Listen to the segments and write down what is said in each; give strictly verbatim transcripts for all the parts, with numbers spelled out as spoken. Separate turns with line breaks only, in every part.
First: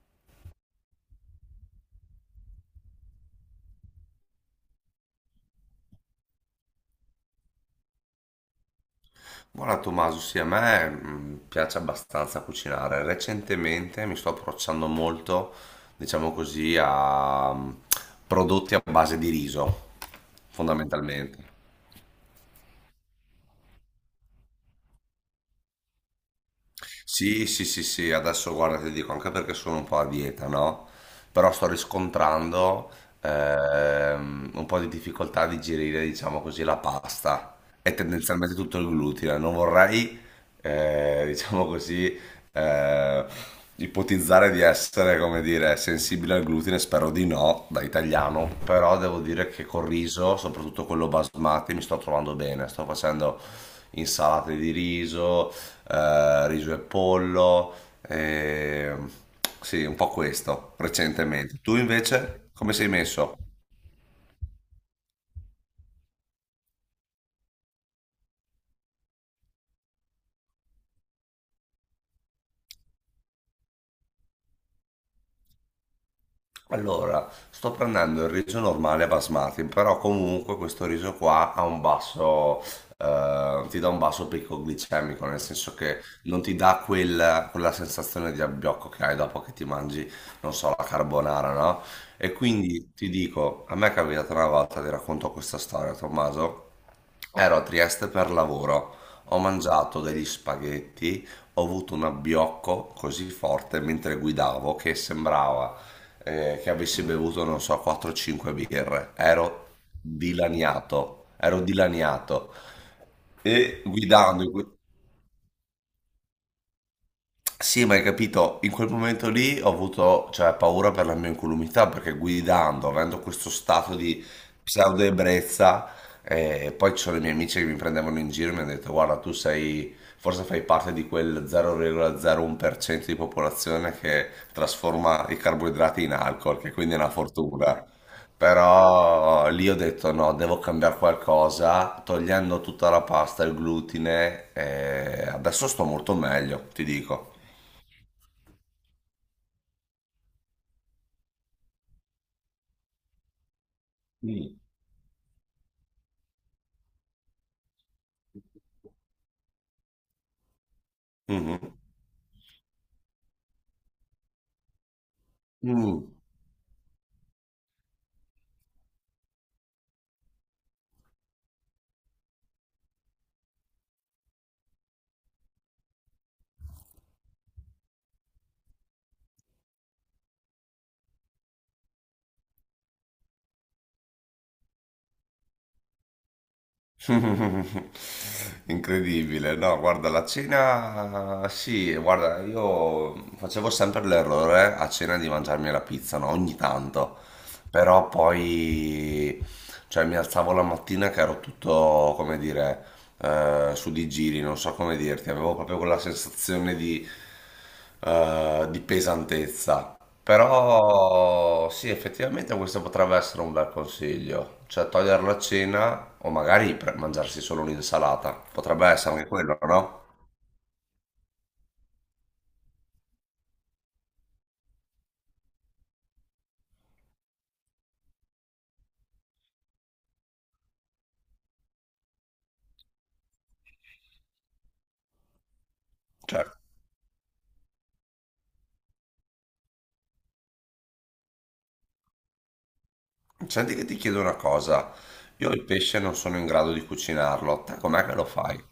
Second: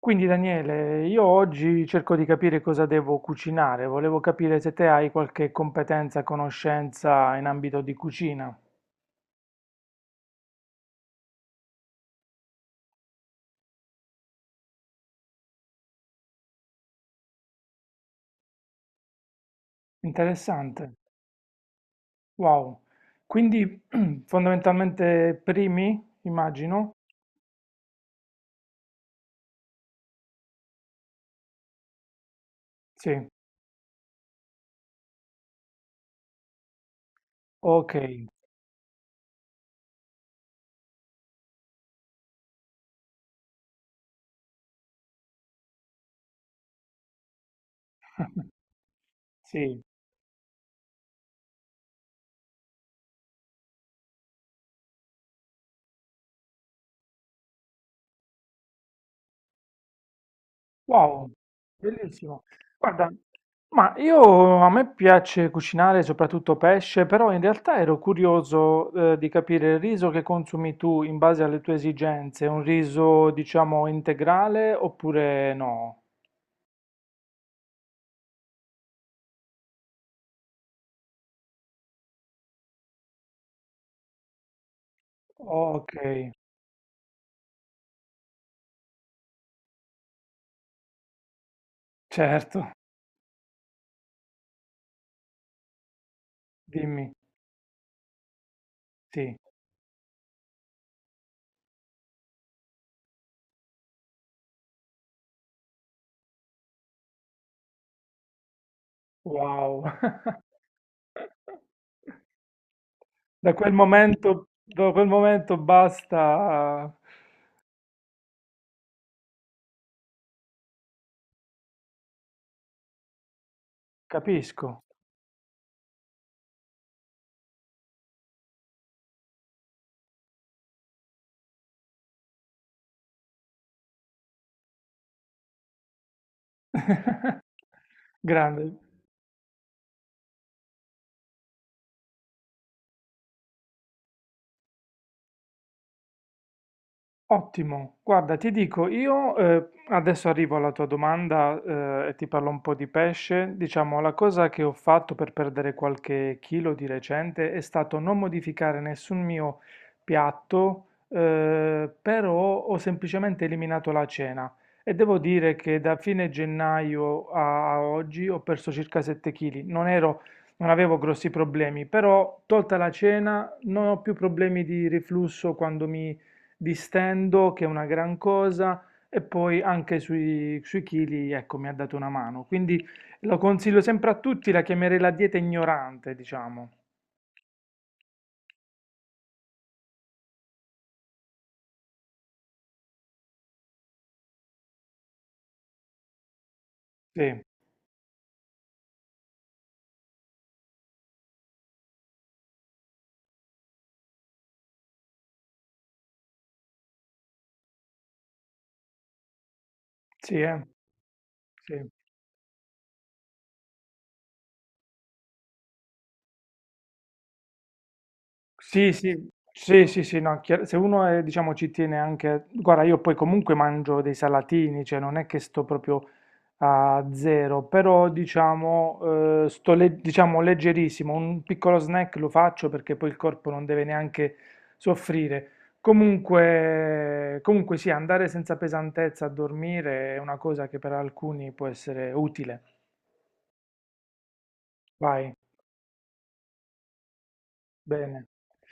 Quindi Daniele, io oggi cerco di capire cosa devo cucinare. Volevo capire se te hai qualche competenza, conoscenza in ambito di cucina.
Guarda Tommaso, sì, a me mh, piace abbastanza cucinare. Recentemente mi sto approcciando molto, diciamo così, a mh, prodotti a base di riso,
Interessante.
fondamentalmente.
Wow. Quindi fondamentalmente primi, immagino?
Sì, sì, sì, sì, adesso guarda, ti dico anche perché sono un po' a dieta, no? Però sto riscontrando
Sì.
ehm, un po' di difficoltà a digerire, diciamo così, la pasta
Ok,
e tendenzialmente tutto il glutine. Non vorrei, eh, diciamo così, eh, ipotizzare di essere, come dire, sensibile al glutine, spero di no, da italiano, però devo dire che
sì.
col riso, soprattutto quello basmati, mi sto trovando bene, sto facendo insalate di riso eh, riso e pollo, eh, sì, un po' questo
Wow,
recentemente. Tu
bellissimo.
invece come sei
Guarda,
messo?
ma io a me piace cucinare soprattutto pesce, però in realtà ero curioso, eh, di capire il riso che consumi tu in base alle tue esigenze, un riso, diciamo, integrale oppure no?
Allora, sto prendendo il riso normale basmati, però comunque questo riso qua ha un basso, eh, ti dà un basso picco glicemico, nel senso che
Ok,
non ti dà quel- quella sensazione di abbiocco che hai dopo che ti mangi, non so, la carbonara, no? E
certo,
quindi ti dico, a me è capitata una volta, ti racconto questa storia, Tommaso,
dimmi,
ero a Trieste per lavoro,
sì.
ho mangiato degli spaghetti, ho avuto un abbiocco così forte mentre guidavo che sembrava eh, che avessi bevuto, non so, quattro o cinque birre. Ero
Wow.
dilaniato, ero dilaniato.
Da quel
E guidando,
momento,
in que-
da quel momento basta,
sì, ma hai capito, in quel momento lì ho avuto, cioè, paura per la mia incolumità perché guidando, avendo questo stato di
capisco.
pseudo-ebbrezza, eh, poi ci sono i miei amici che mi prendevano in giro e mi hanno detto: Guarda, tu sei, forse fai parte di quel zero virgola zero uno per cento di popolazione che trasforma i carboidrati in alcol, che quindi è una fortuna.
Grande.
Però lì ho detto: No, devo cambiare qualcosa, togliendo tutta la pasta, il glutine, e adesso sto molto meglio, ti dico.
Ottimo, guarda, ti dico, io eh, adesso arrivo alla tua domanda eh, e ti parlo un po' di pesce. Diciamo, la cosa
Mm.
che ho fatto per perdere qualche chilo di recente è stato non modificare nessun mio piatto,
Mhm.
eh, però ho semplicemente eliminato la cena e devo dire che da
Mm.
fine gennaio a a oggi ho perso circa sette chili. Non ero, non avevo grossi problemi, però tolta la cena non ho più problemi di riflusso quando mi distendo, che è una gran cosa, e poi anche sui, sui chili, ecco, mi ha dato una mano. Quindi lo consiglio sempre a tutti, la chiamerei la dieta ignorante, diciamo.
Incredibile, no? Guarda, la cena, sì, guarda, io facevo sempre l'errore eh, a cena di mangiarmi la pizza, no? Ogni tanto,
Sì,
però poi, cioè, mi alzavo la mattina che ero tutto, come dire, eh, su di giri, non so come dirti, avevo proprio quella sensazione di, eh, di pesantezza.
sì, eh,
Però
sì.
sì, effettivamente questo potrebbe essere un bel consiglio, cioè togliere la cena o magari pre- mangiarsi solo un'insalata, potrebbe
Sì, sì,
essere anche quello,
sì, sì,
no?
sì, no, chiar- se uno è, diciamo, ci tiene anche. Guarda, io poi comunque mangio dei salatini, cioè non è che sto proprio a zero, però diciamo, eh, sto le- diciamo leggerissimo, un piccolo snack lo faccio perché poi il corpo non deve neanche soffrire.
Cioè,
Comunque, comunque sì, andare senza pesantezza a dormire è una cosa che per alcuni può essere utile.
senti che ti chiedo una cosa,
Vai,
io il pesce non sono in grado di cucinarlo, te com'è che
bene.
lo fai?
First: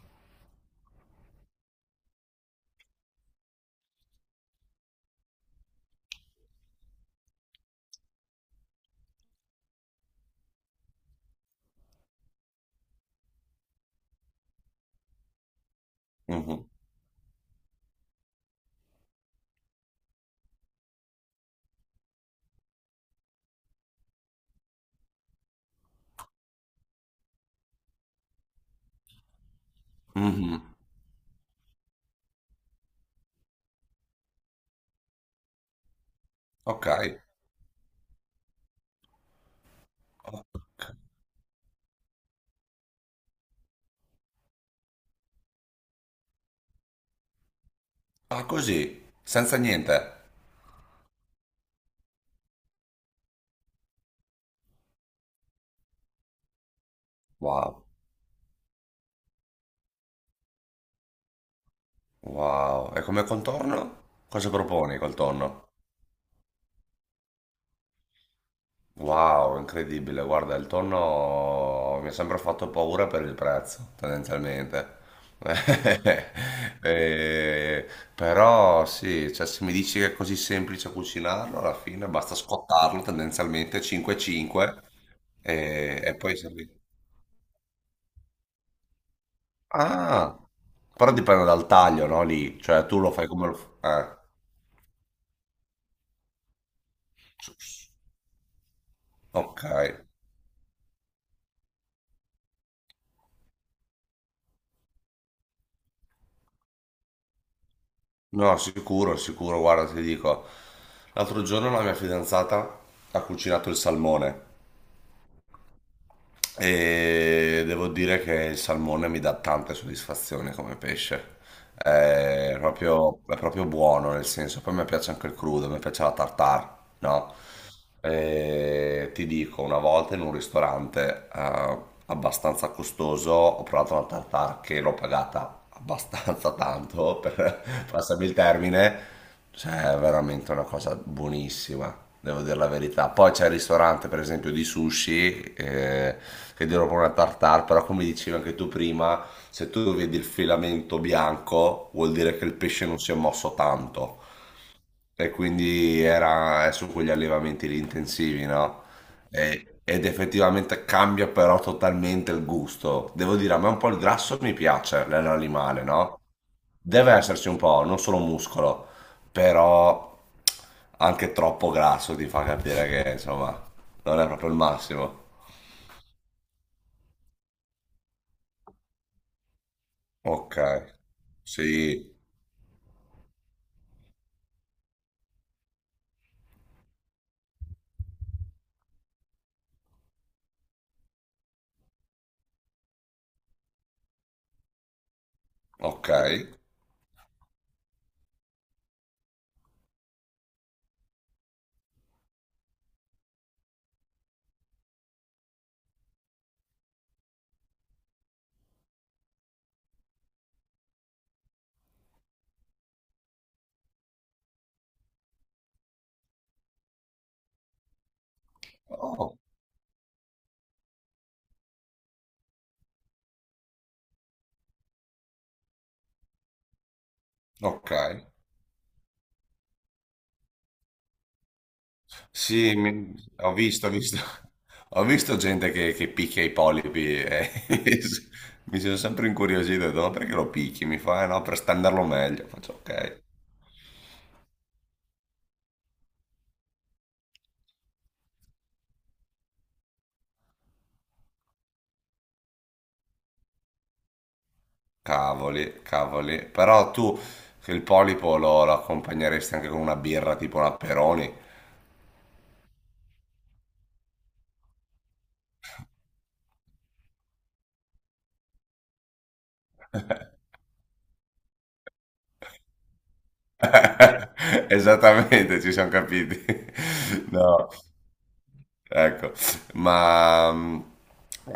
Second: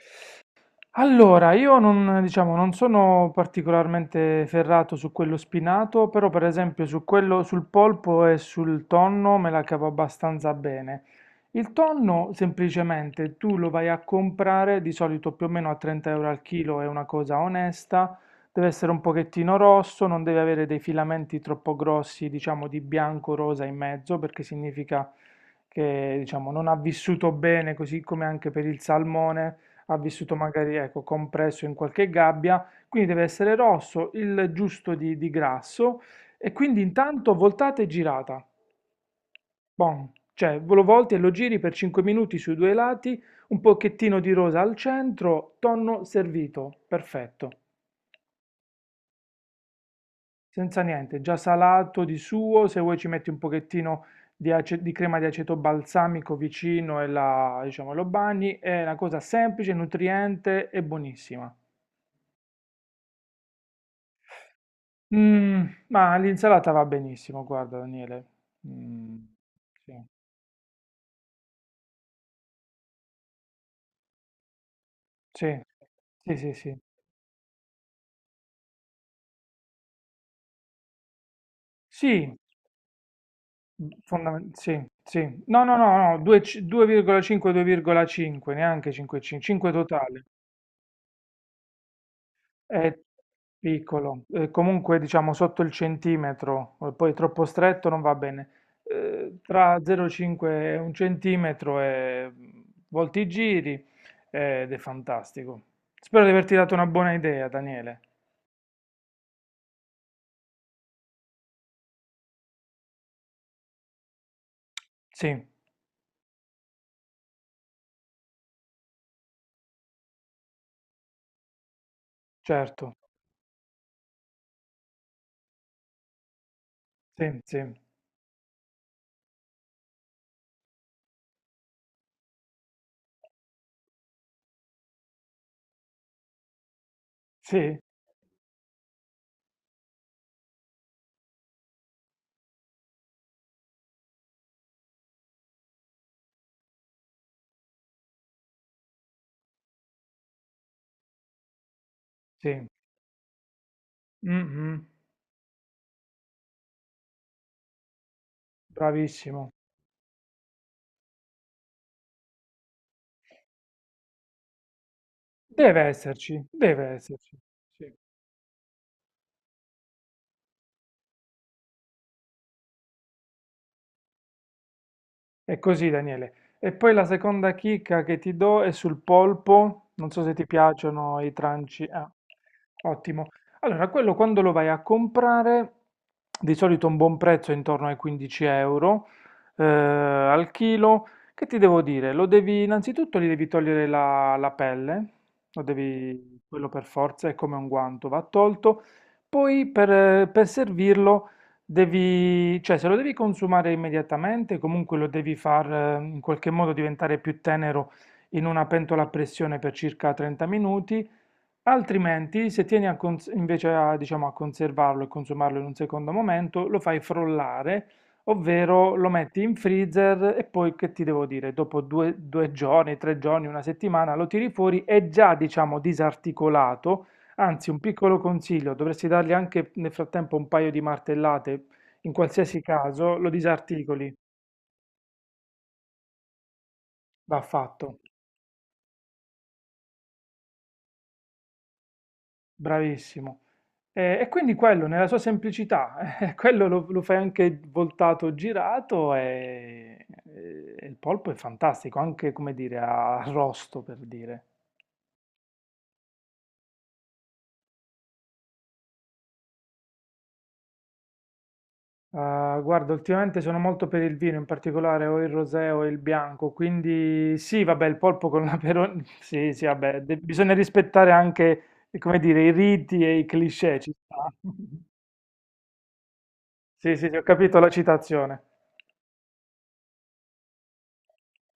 Allora, io non, diciamo, non sono particolarmente ferrato su quello spinato, però per esempio su quello, sul polpo e sul tonno me la cavo abbastanza bene. Il tonno semplicemente tu lo vai a comprare di solito più o meno a trenta euro al
Mhm,
chilo, è una cosa onesta, deve essere un pochettino rosso, non deve avere dei filamenti troppo grossi, diciamo di bianco-rosa in mezzo, perché significa che diciamo, non ha vissuto bene, così come anche per il salmone ha vissuto
mhm.
magari ecco, compresso in qualche gabbia, quindi deve essere rosso, il giusto di, di grasso e quindi
Ok,
intanto voltate e girata. Bon. Cioè,
ok.
lo volti e lo giri per cinque minuti sui due lati, un pochettino di rosa al centro, tonno servito, perfetto,
Ah, così, senza niente.
senza niente, già salato di suo, se vuoi ci metti un pochettino di, ace- di crema di aceto balsamico vicino e la,
Wow,
diciamo, lo bagni, è una cosa semplice, nutriente e buonissima.
wow. E come contorno? Cosa proponi col
Mm,
tonno?
ma l'insalata va benissimo, guarda Daniele. Mm,
Wow, incredibile. Guarda, il tonno mi ha sempre fatto paura per il prezzo, tendenzialmente.
sì, sì, sì, sì, sì.
Eh, però sì, cioè, se mi dici che è così semplice cucinarlo, alla fine basta
Sì,
scottarlo tendenzialmente
fondamen-
cinque cinque
sì, sì. No, no,
e, e
no, no,
poi serve.
due virgola cinque-due virgola cinque, neanche cinque virgola cinque, cinque totale.
Ah, però dipende dal taglio, no? Lì, cioè
È
tu lo fai come lo fai.
piccolo, eh, comunque diciamo sotto il centimetro, eh, poi troppo stretto non va bene. Eh,
Ok.
tra zero virgola cinque e un centimetro e mm, volti i giri eh, ed è fantastico. Spero di averti dato una buona idea, Daniele.
No, sicuro, sicuro, guarda, ti dico. L'altro giorno la mia fidanzata ha cucinato il salmone
Sì,
e devo dire che il salmone mi dà tante soddisfazioni come pesce. È
certo,
proprio, è proprio buono, nel senso, poi mi piace anche il crudo, mi piace la tartare, no?
sì, sì,
E ti dico, una volta in un ristorante eh, abbastanza costoso ho provato una tartare che l'ho pagata abbastanza tanto,
sì,
per passarmi il termine. Cioè, è veramente una cosa buonissima, devo dire la verità. Poi c'è il ristorante, per esempio, di sushi, eh, che dirò proprio una tartare, però come dicevi anche tu prima, se tu vedi il filamento bianco, vuol dire che il
sì,
pesce non si è mosso tanto.
mhm,
E quindi era è su quegli allevamenti lì intensivi, no?
bravissimo.
E- ed effettivamente cambia però totalmente il gusto. Devo dire, a me un po' il grasso mi piace
Deve
nell'animale, no?
esserci, deve
Deve
esserci.
esserci un po',
Sì.
non solo muscolo, però anche troppo grasso ti fa capire che, insomma, non è proprio il massimo.
È così, Daniele. E poi la seconda chicca che ti do è sul polpo. Non so se ti
Ok,
piacciono i
sì,
tranci. Ah, ottimo. Allora, quello quando lo vai a comprare, di solito un buon prezzo è intorno ai quindici euro eh, al chilo. Che ti devo dire? Lo devi, innanzitutto gli devi togliere la, la pelle, lo
ok,
devi, quello per forza, è come un guanto, va tolto. Poi per, per servirlo. Devi, cioè, se lo devi consumare immediatamente, comunque lo devi far eh, in qualche modo diventare più tenero in una pentola a pressione per circa trenta minuti. Altrimenti, se tieni a cons- invece a, diciamo, a conservarlo e consumarlo in un secondo momento, lo fai frollare, ovvero lo
oh,
metti in freezer e poi che ti devo dire, dopo due, due giorni, tre giorni, una settimana lo tiri fuori, è già, diciamo, disarticolato. Anzi, un
ok.
piccolo consiglio, dovresti dargli anche nel frattempo un paio di martellate, in qualsiasi
Sì, mi-
caso lo
ho visto, ho
disarticoli,
visto, ho visto gente che, che picchia i polipi
va
e
fatto.
mi sono sempre incuriosito, ho detto, ma perché lo picchi? Mi fa, "Eh no, per stenderlo meglio. Faccio, ok,
Bravissimo. Ehm, e quindi quello nella sua semplicità, eh, quello lo lo fai anche voltato, girato e e e il polpo è fantastico, anche come dire a arrosto per dire.
cavoli, cavoli. Però tu che il polipo lo, lo accompagneresti anche con una birra tipo una Peroni?
Ah, guarda ultimamente sono molto per il vino, in particolare o il rosé o il bianco, quindi sì vabbè il polpo con l'aperol sì, sì vabbè, de bisogna rispettare anche, ehm, come dire, i riti e i cliché, ci sta.
Esattamente, ci siamo capiti.
Sì, sì, sì, ho capito la
No.
citazione.
Ecco, ma, ma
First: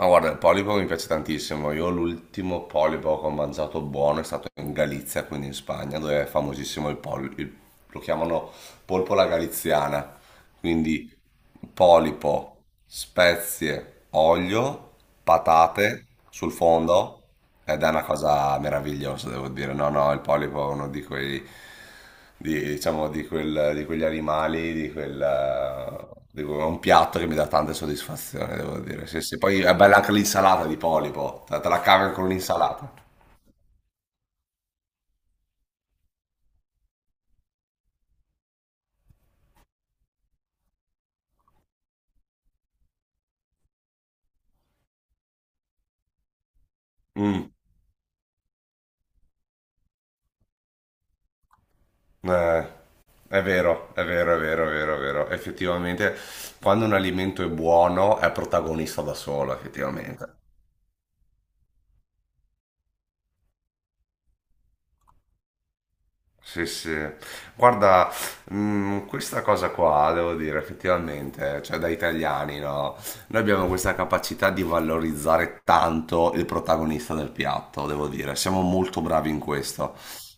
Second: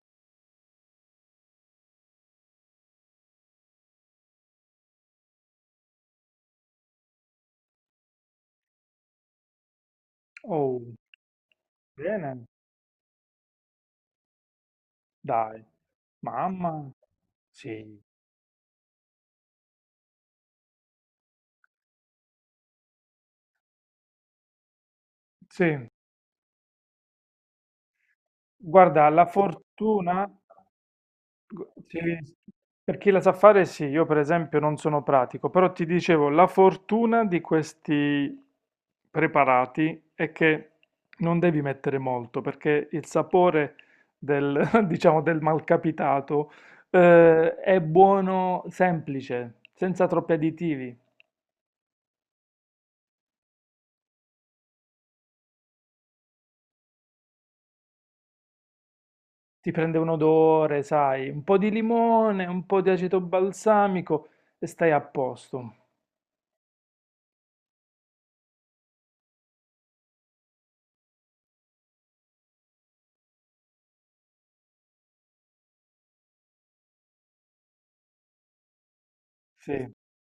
guarda, il polipo mi piace tantissimo. Io l'ultimo polipo che ho mangiato buono è stato in Galizia, quindi in Spagna, dove è famosissimo il polipo. Lo chiamano polpola galiziana.
Oh.
Quindi
Bene.
polipo, spezie, olio,
Dai,
patate sul
mamma,
fondo ed è
sì,
una cosa meravigliosa, devo dire. No, no, il polipo è uno di quei di, diciamo, di, quel- di quegli animali, di
sì,
quel... di quel- è un piatto che mi dà tante soddisfazioni, devo dire.
guarda,
Sì,
la
sì. Poi è bella anche
fortuna,
l'insalata di polipo, te te
gu-
la
sì,
cavi con l'insalata.
per chi la sa fare, sì, io per esempio non sono pratico, però ti dicevo, la fortuna di questi preparati è che non devi mettere molto, perché il sapore del, diciamo, del malcapitato,
Mm,
eh, è buono semplice, senza troppi additivi.
eh, è vero, è vero, è vero, è vero, è vero. Effettivamente, quando un alimento è buono, è protagonista da solo,
Ti prende un
effettivamente.
odore, sai, un po' di limone, un po' di aceto balsamico e stai a posto.
Sì, sì. Guarda, mh, questa cosa qua, devo dire, effettivamente, cioè da italiani, no? Noi abbiamo questa capacità di valorizzare tanto il protagonista del piatto, devo dire. Siamo molto bravi in
Sì,
questo.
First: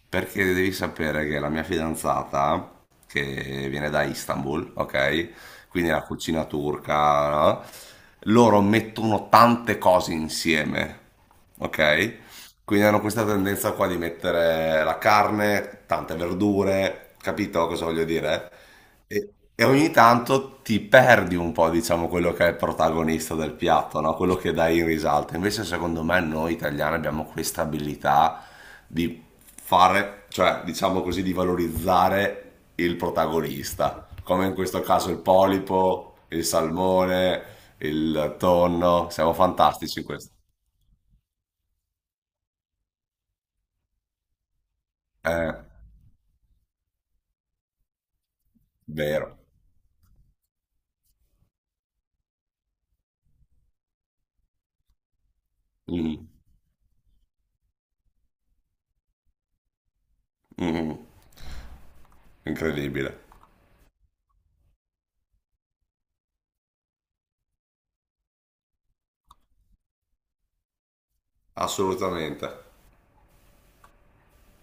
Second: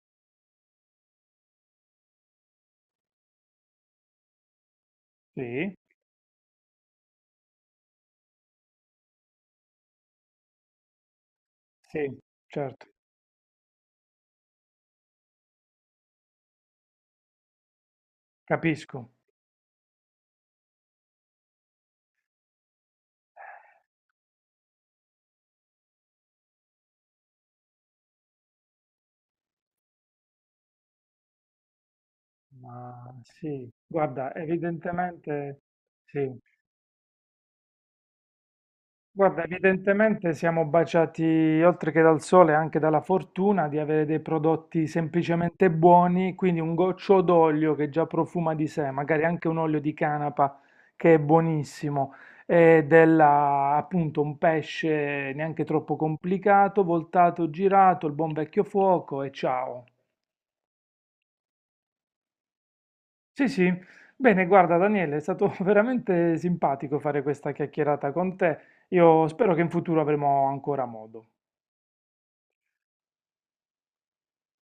Perché devi sapere che la mia fidanzata, che viene da Istanbul, ok?
sì,
Quindi la cucina turca, no? Loro mettono tante cose insieme,
sì,
ok? Quindi
certo,
hanno questa tendenza qua di mettere la carne, tante verdure, capito cosa voglio dire?
capisco.
E, e ogni tanto ti perdi un po', diciamo, quello che è il protagonista del piatto, no? Quello che dai in risalto. Invece, secondo me, noi italiani abbiamo questa abilità di fare, cioè, diciamo così, di valorizzare il
Ma sì,
protagonista,
guarda,
come in questo caso il
evidentemente
polipo,
sì.
il salmone, il tonno. Siamo
Guarda,
fantastici in questo.
evidentemente siamo baciati oltre che dal sole anche dalla fortuna di avere dei prodotti
È
semplicemente buoni, quindi un goccio d'olio che già profuma di sé, magari
vero.
anche un olio di canapa che è buonissimo, e della, appunto un pesce neanche troppo
Mm,
complicato, voltato, girato, il buon vecchio fuoco e ciao.
mm, mm, incredibile,
Sì, sì. Bene, guarda Daniele, è stato veramente simpatico fare questa chiacchierata con te. Io spero che in futuro avremo ancora modo.
assolutamente.